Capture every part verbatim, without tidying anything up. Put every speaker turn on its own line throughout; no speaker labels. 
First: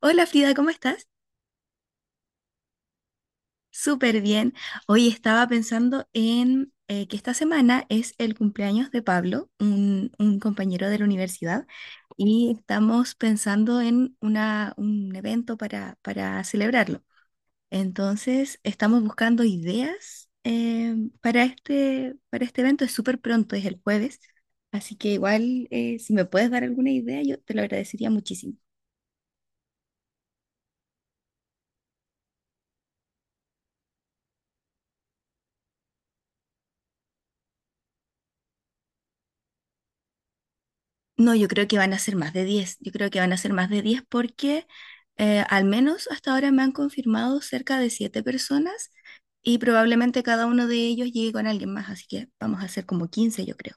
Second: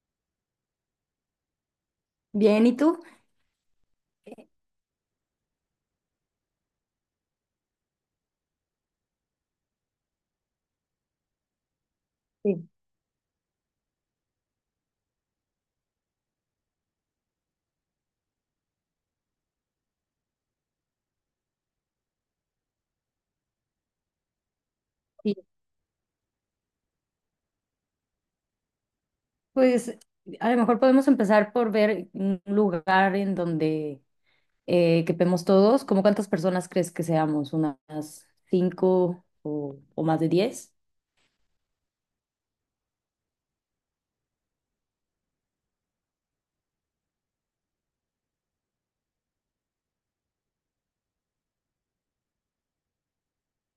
Hola Frida, ¿cómo estás?
Bien, ¿y tú?
Súper bien. Hoy estaba pensando en eh, que esta semana es el cumpleaños de Pablo, un, un compañero de la universidad, y
Sí.
estamos pensando en una, un evento para, para celebrarlo. Entonces, estamos buscando ideas eh, para este, para este evento. Es súper pronto, es el jueves, así que
Sí.
igual eh, si me puedes dar alguna idea, yo te lo agradecería muchísimo.
Pues a lo mejor podemos empezar por ver un lugar en donde eh, quepemos todos. ¿Cómo cuántas personas crees que seamos? ¿Unas cinco o, o más de diez?
No, yo creo que van a ser más de diez. Yo creo que van a ser más de diez porque eh, al menos hasta ahora me han confirmado cerca de siete personas y probablemente cada uno de ellos llegue con alguien más, así que vamos a ser como quince, yo creo.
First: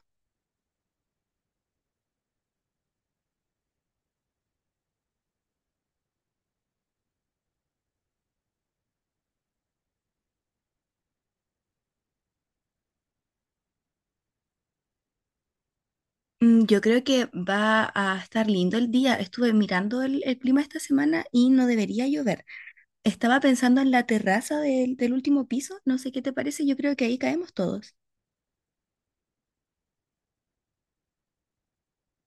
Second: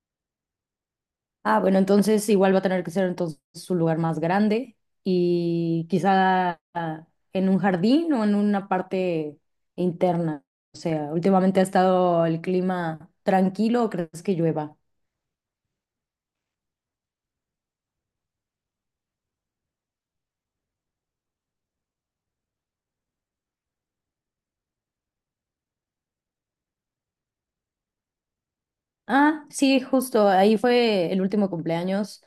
Ah, bueno, entonces igual va a tener que ser entonces un lugar más grande y quizá ah, en un jardín o en una parte interna. O sea, últimamente ha estado el clima tranquilo, ¿o crees que llueva?
Mm, yo creo que va a estar lindo el día. Estuve mirando el, el clima esta semana y no debería llover. Estaba pensando en la terraza del, del último piso. No sé qué te parece. Yo creo que ahí caemos todos.
Ah, sí, justo, ahí fue el último cumpleaños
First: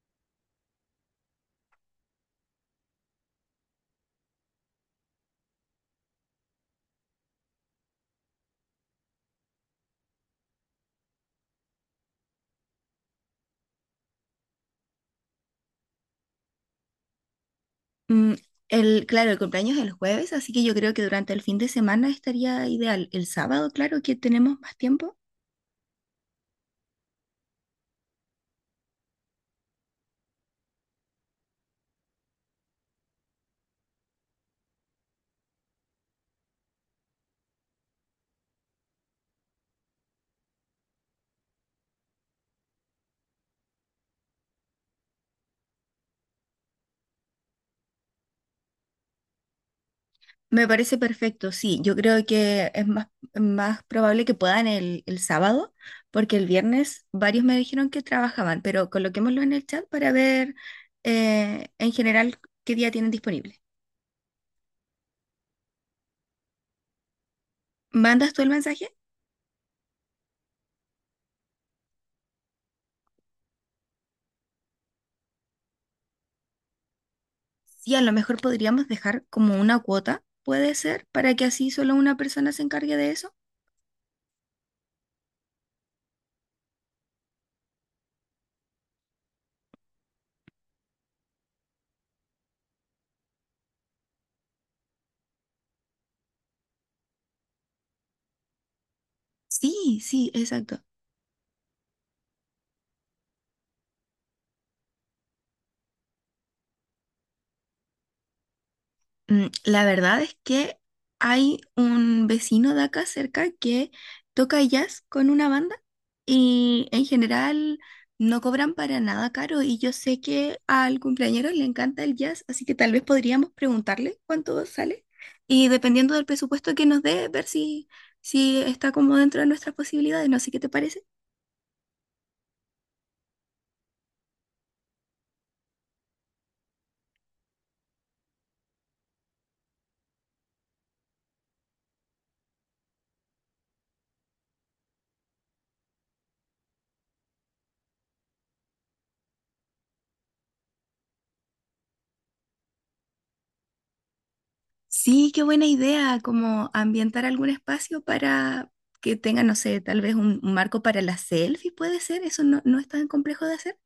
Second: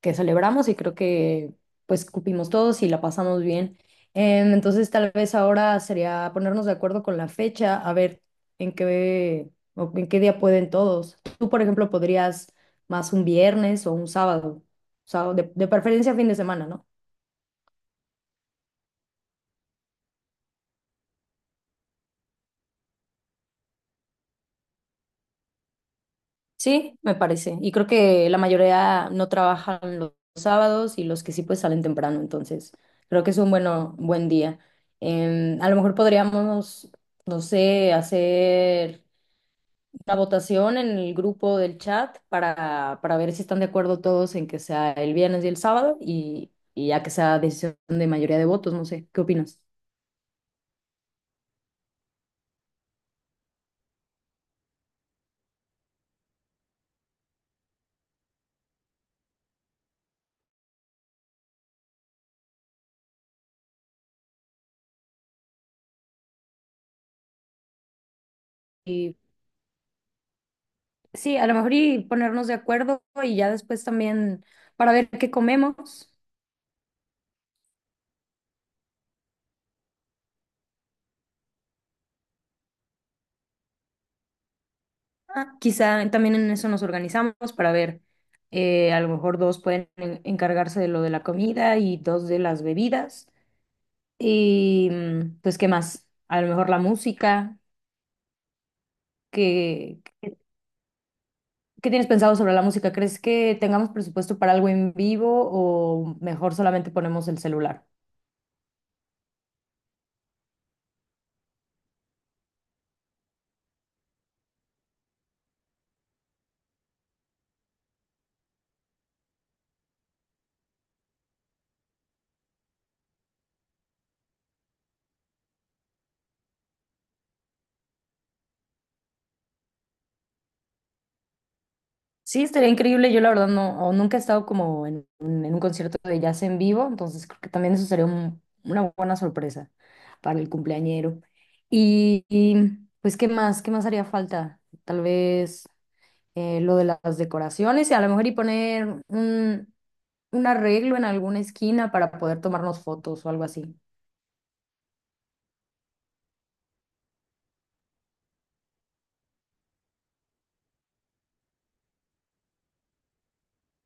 que celebramos y creo que pues cupimos todos y la pasamos bien. Em, entonces tal vez ahora sería ponernos de acuerdo con la fecha, a ver en qué o en qué día pueden todos. Tú, por ejemplo, podrías más un viernes o un sábado, sábado de, de preferencia fin de semana, ¿no?
Mm, el, claro, el cumpleaños es el jueves, así que yo creo que durante el fin de semana estaría ideal. El sábado, claro, que tenemos más tiempo.
Sí, me parece. Y creo que la mayoría no trabajan los sábados y los que sí pues salen temprano, entonces creo que es un bueno, buen día. Em, a lo mejor podríamos, no sé, hacer una votación en el grupo del chat para, para ver si están de acuerdo todos en que sea el viernes y el sábado y, y ya que sea decisión de mayoría de votos, no sé, ¿qué opinas?
Me parece perfecto, sí. Yo creo que es más, más probable que puedan el, el sábado, porque el viernes varios me dijeron que trabajaban, pero coloquémoslo en el chat para ver eh, en general qué día tienen disponible. ¿Mandas tú el mensaje?
Y sí, a lo mejor y ponernos de acuerdo y ya después también para ver qué comemos.
Sí, a lo mejor podríamos dejar como una cuota, puede ser, para que así solo una persona se encargue de eso.
Ah, quizá también en eso nos organizamos para ver, eh, a lo mejor dos pueden en- encargarse de lo de la comida y dos de las bebidas. Y mm, pues, ¿qué más? A lo mejor la música.
Sí,
¿Qué,
sí,
qué,
exacto.
¿qué tienes pensado sobre la música? ¿Crees que tengamos presupuesto para algo en vivo o mejor solamente ponemos el celular?
Mm, la verdad es que hay un vecino de acá cerca que toca jazz con una banda y en general no cobran para nada caro y yo sé que al cumpleañero le encanta el jazz, así que tal vez podríamos preguntarle cuánto sale y dependiendo del presupuesto que nos dé, ver si, si está como dentro de nuestras posibilidades, no sé qué te parece.
Sí, estaría increíble. Yo la verdad no, o nunca he estado como en, un en un concierto de jazz en vivo, entonces creo que también eso sería un- una buena sorpresa para el cumpleañero. Y, y, pues, ¿qué más? ¿Qué más haría falta? Tal vez eh, lo de las decoraciones y a lo mejor y poner un, un arreglo en alguna esquina para poder tomarnos fotos o algo así.
Sí, qué buena idea, como ambientar algún espacio para que tenga, no sé, tal vez un, un marco para las selfies, puede ser, eso no, no es tan complejo de hacer.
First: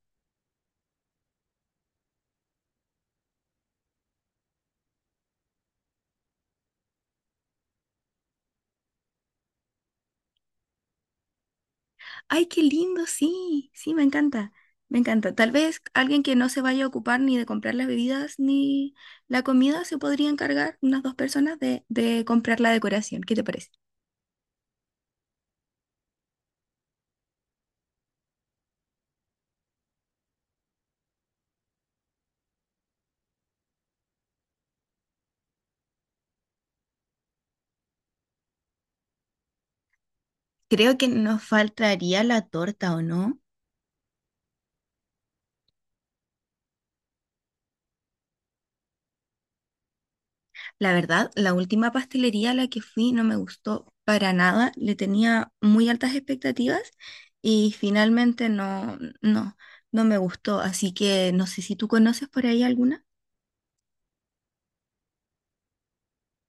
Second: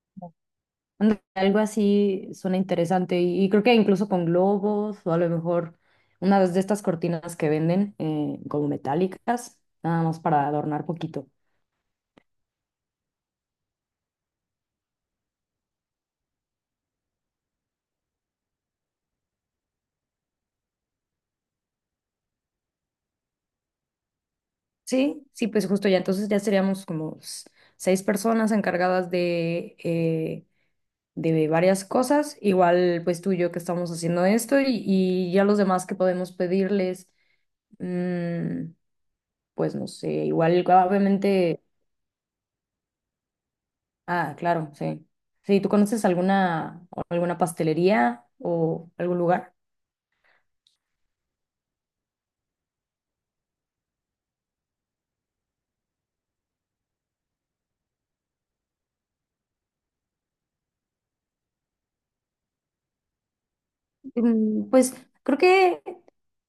Anda, algo así suena interesante y, y creo que incluso con globos o a lo mejor una de estas cortinas que venden eh, como metálicas, nada más para adornar poquito.
Ay, qué lindo, sí, sí, me encanta, me encanta. Tal vez alguien que no se vaya a ocupar ni de comprar las bebidas ni la comida se podría encargar, unas dos personas, de, de comprar la decoración, ¿qué te parece?
Sí, sí, pues justo ya, entonces ya seríamos como s- seis personas encargadas de, eh, de varias cosas, igual pues tú y yo que estamos haciendo esto y, y ya los demás que podemos pedirles, mm, pues no sé, igual
Creo que nos
obviamente...
faltaría la torta, ¿o no?
Ah, claro, sí. Sí, ¿tú conoces alguna, o alguna pastelería o algún lugar?
La verdad, la última pastelería a la que fui no me gustó para nada. Le tenía muy altas expectativas y finalmente no, no, no me gustó. Así que no sé si tú conoces por ahí alguna.
Mm, pues creo que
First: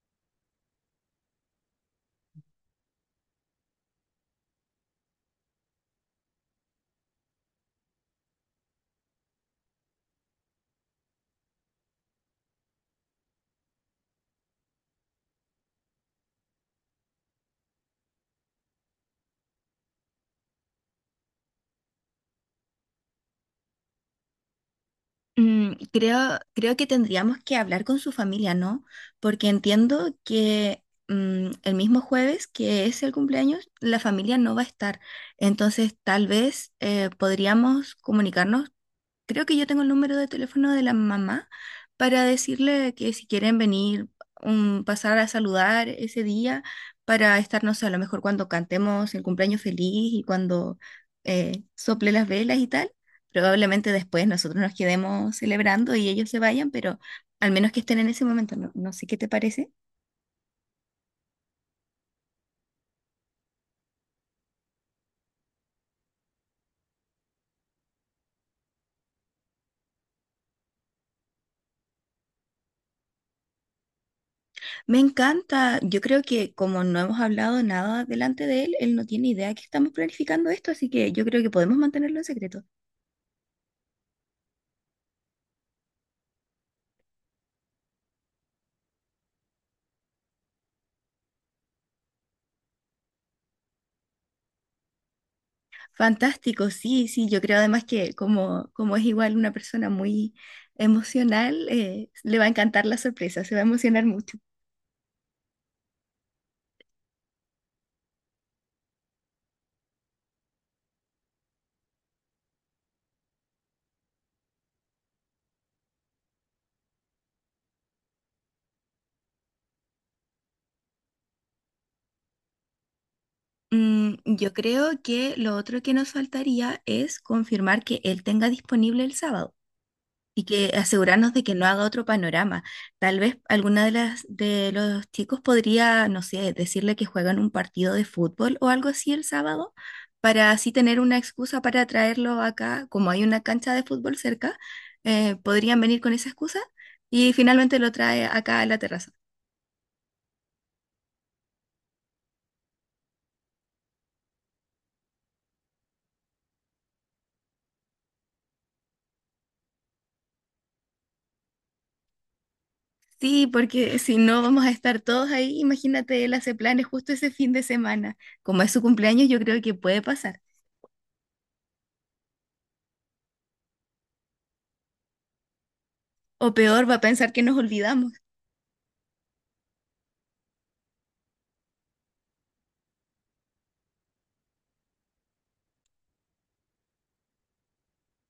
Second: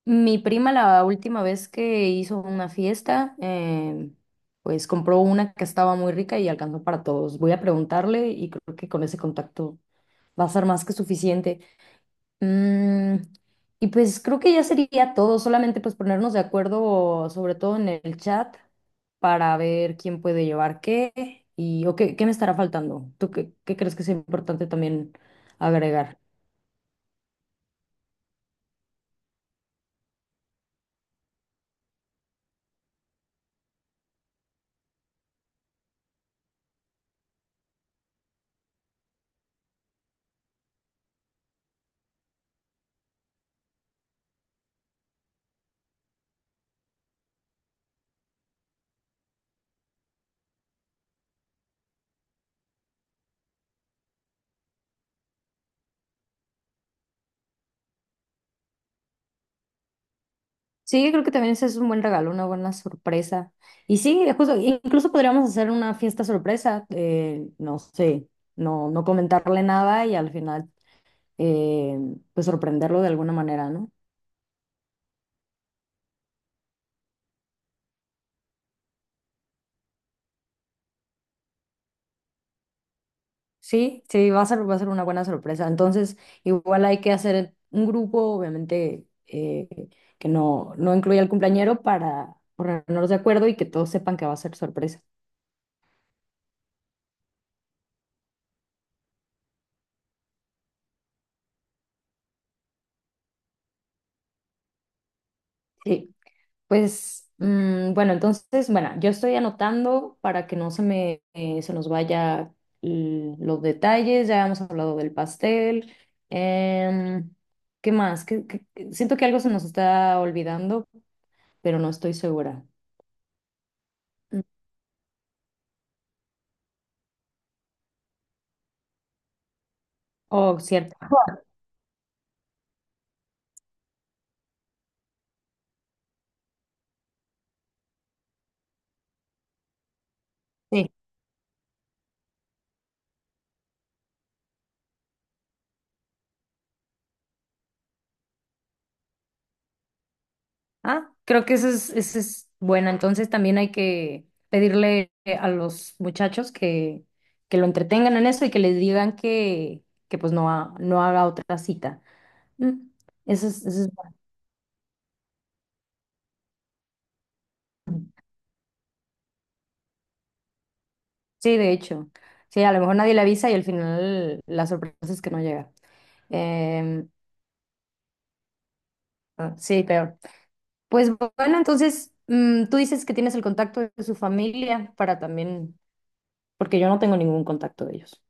mi prima la última vez que hizo una fiesta, em, pues compró una que estaba muy rica y alcanzó para todos. Voy a preguntarle y creo que con ese contacto va a ser más que suficiente. Mm, y pues creo que ya sería todo, solamente pues ponernos de acuerdo, sobre todo en el chat, para ver quién puede llevar qué y o qué, qué me estará faltando. ¿Tú qué, qué crees que es importante también
Mm,
agregar?
creo, creo que tendríamos que hablar con su familia, ¿no? Porque entiendo que mm, el mismo jueves, que es el cumpleaños, la familia no va a estar. Entonces, tal vez eh, podríamos comunicarnos, creo que yo tengo el número de teléfono de la mamá para decirle que si quieren venir, um, pasar a saludar ese día para estar, no sé, a lo mejor cuando cantemos el cumpleaños feliz y cuando eh, sople las velas y tal. Probablemente después nosotros nos quedemos celebrando y ellos se vayan, pero al menos que estén en ese momento, no, no sé qué te parece.
Sí, creo que también ese es un buen regalo, una buena sorpresa. Y sí, justo, incluso podríamos hacer una fiesta sorpresa, eh, no sé, no, no comentarle nada y al final eh, pues sorprenderlo de alguna manera, ¿no?
Me encanta, yo creo que como no hemos hablado nada delante de él, él no tiene idea que estamos planificando esto, así que yo creo que podemos mantenerlo en secreto.
Sí, sí, va a ser, va a ser una buena sorpresa. Entonces, igual hay que hacer un grupo, obviamente, eh, que no, no incluya al cumpleañero para ponernos de acuerdo y que todos sepan que va a ser sorpresa.
Fantástico, sí, sí, yo creo además que como, como es igual una persona muy emocional, eh, le va a encantar la sorpresa, se va a emocionar mucho.
Sí, pues, mm, bueno, entonces, bueno, yo estoy anotando para que no se me, eh, se nos vaya l- los detalles. Ya hemos hablado del pastel. Em, ¿Qué más? ¿Qué- qué- ¿qué? Siento que algo se nos está olvidando, pero no estoy segura.
Mm,
Mm,
yo creo que lo otro que nos faltaría es confirmar que él tenga disponible el sábado. Y
oh,
que
cierto.
asegurarnos de que no haga otro panorama. Tal vez alguna de las de los chicos podría, no sé, decirle que juegan un partido de fútbol o algo así el sábado, para así
Sí.
tener una excusa para traerlo acá, como hay una cancha de fútbol cerca, eh, podrían venir con esa excusa y finalmente lo trae acá a la terraza.
Ah, creo que eso es, eso es bueno. Entonces también hay que pedirle a los muchachos que, que lo entretengan en eso y que les digan que, que pues no, ha- no haga otra cita. Mm, Eso
Sí,
es, eso es
porque si no vamos a estar todos ahí, imagínate, él hace planes justo ese fin de
bueno.
semana. Como es su cumpleaños, yo creo que puede pasar.
Sí, de hecho. Sí, a lo mejor nadie le avisa y al final la sorpresa es que no llega.
O peor, va a
Em,
pensar que nos olvidamos.
ah, sí, peor. Pues bueno, entonces mm, tú dices que tienes el contacto de su familia para también, porque yo no tengo ningún contacto de ellos.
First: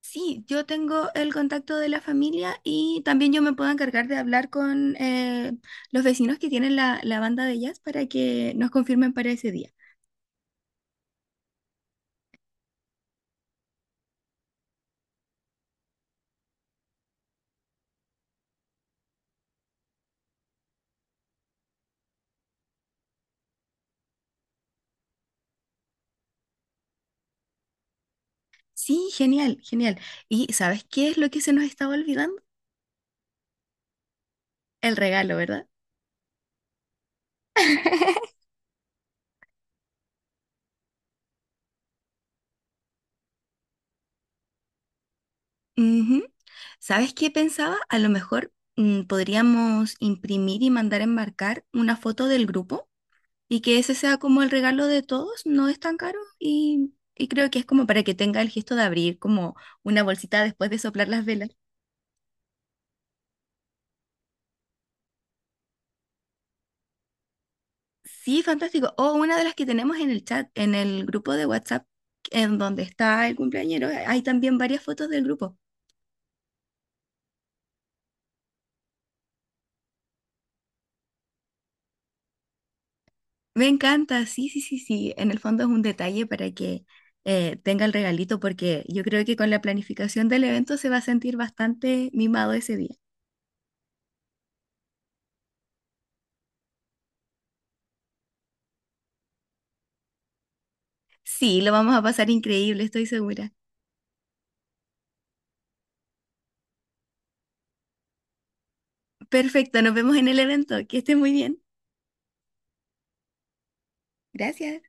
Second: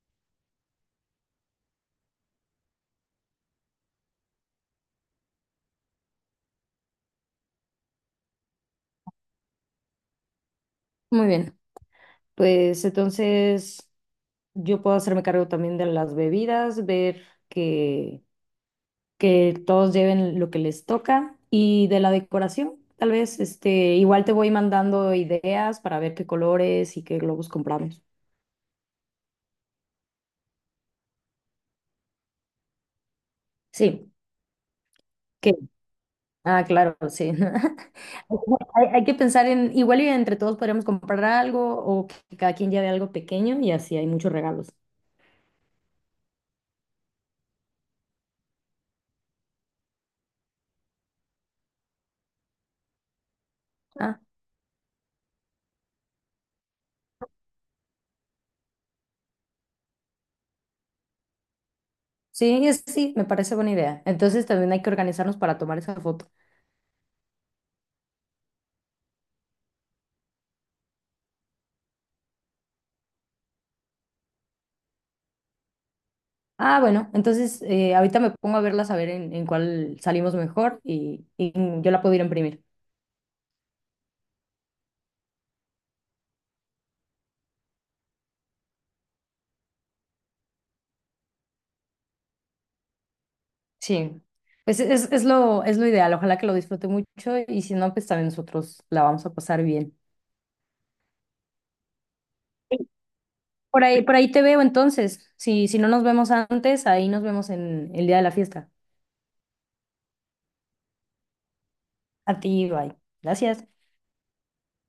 Sí, yo tengo el contacto de la familia y también yo me puedo encargar de hablar con eh, los vecinos que tienen la, la banda de jazz para que nos confirmen para ese día.
Muy bien, pues entonces. Yo puedo hacerme cargo también de las bebidas, ver que, que todos lleven lo que les toca y de la decoración, tal vez, este, igual te voy mandando ideas para ver qué colores y qué globos compramos.
Sí, genial, genial. ¿Y sabes qué es lo que se nos estaba olvidando?
Sí,
El regalo,
que,
¿verdad?
ah, claro, sí. Hay, hay que pensar en, igual y entre todos podríamos comprar algo o que cada quien lleve algo pequeño y así hay muchos regalos.
Ujú. ¿Sabes qué pensaba? A lo mejor mm, podríamos imprimir y mandar a enmarcar una foto del grupo. Y que ese sea
Ah,
como el regalo de todos, no es tan caro y, y creo que es como para que tenga el gesto de abrir como una bolsita después de soplar las velas.
sí, es- sí, me parece buena idea. Entonces también hay que organizarnos para tomar esa foto.
Sí, fantástico. O una de las que tenemos en el chat, en el grupo de WhatsApp, en donde está el cumpleañero, hay también varias fotos del grupo.
Ah, bueno, entonces eh, ahorita me pongo a verlas a ver en, en cuál salimos mejor y, y yo la puedo ir a imprimir.
Me encanta, sí, sí, sí, sí. En el fondo es un detalle para que eh, tenga el regalito porque yo creo que con la planificación del evento se va a sentir bastante mimado ese día.
Sí, pues es, es lo, es lo ideal, ojalá que lo disfrute mucho y si no, pues también nosotros la vamos a pasar bien.
Sí, lo vamos a pasar increíble, estoy segura.
Por ahí, por ahí te veo entonces, si, si no nos vemos antes, ahí nos vemos en el día de la fiesta.
Perfecto, nos vemos en el evento. Que estés muy bien.
A ti, bye. Gracias.
Gracias.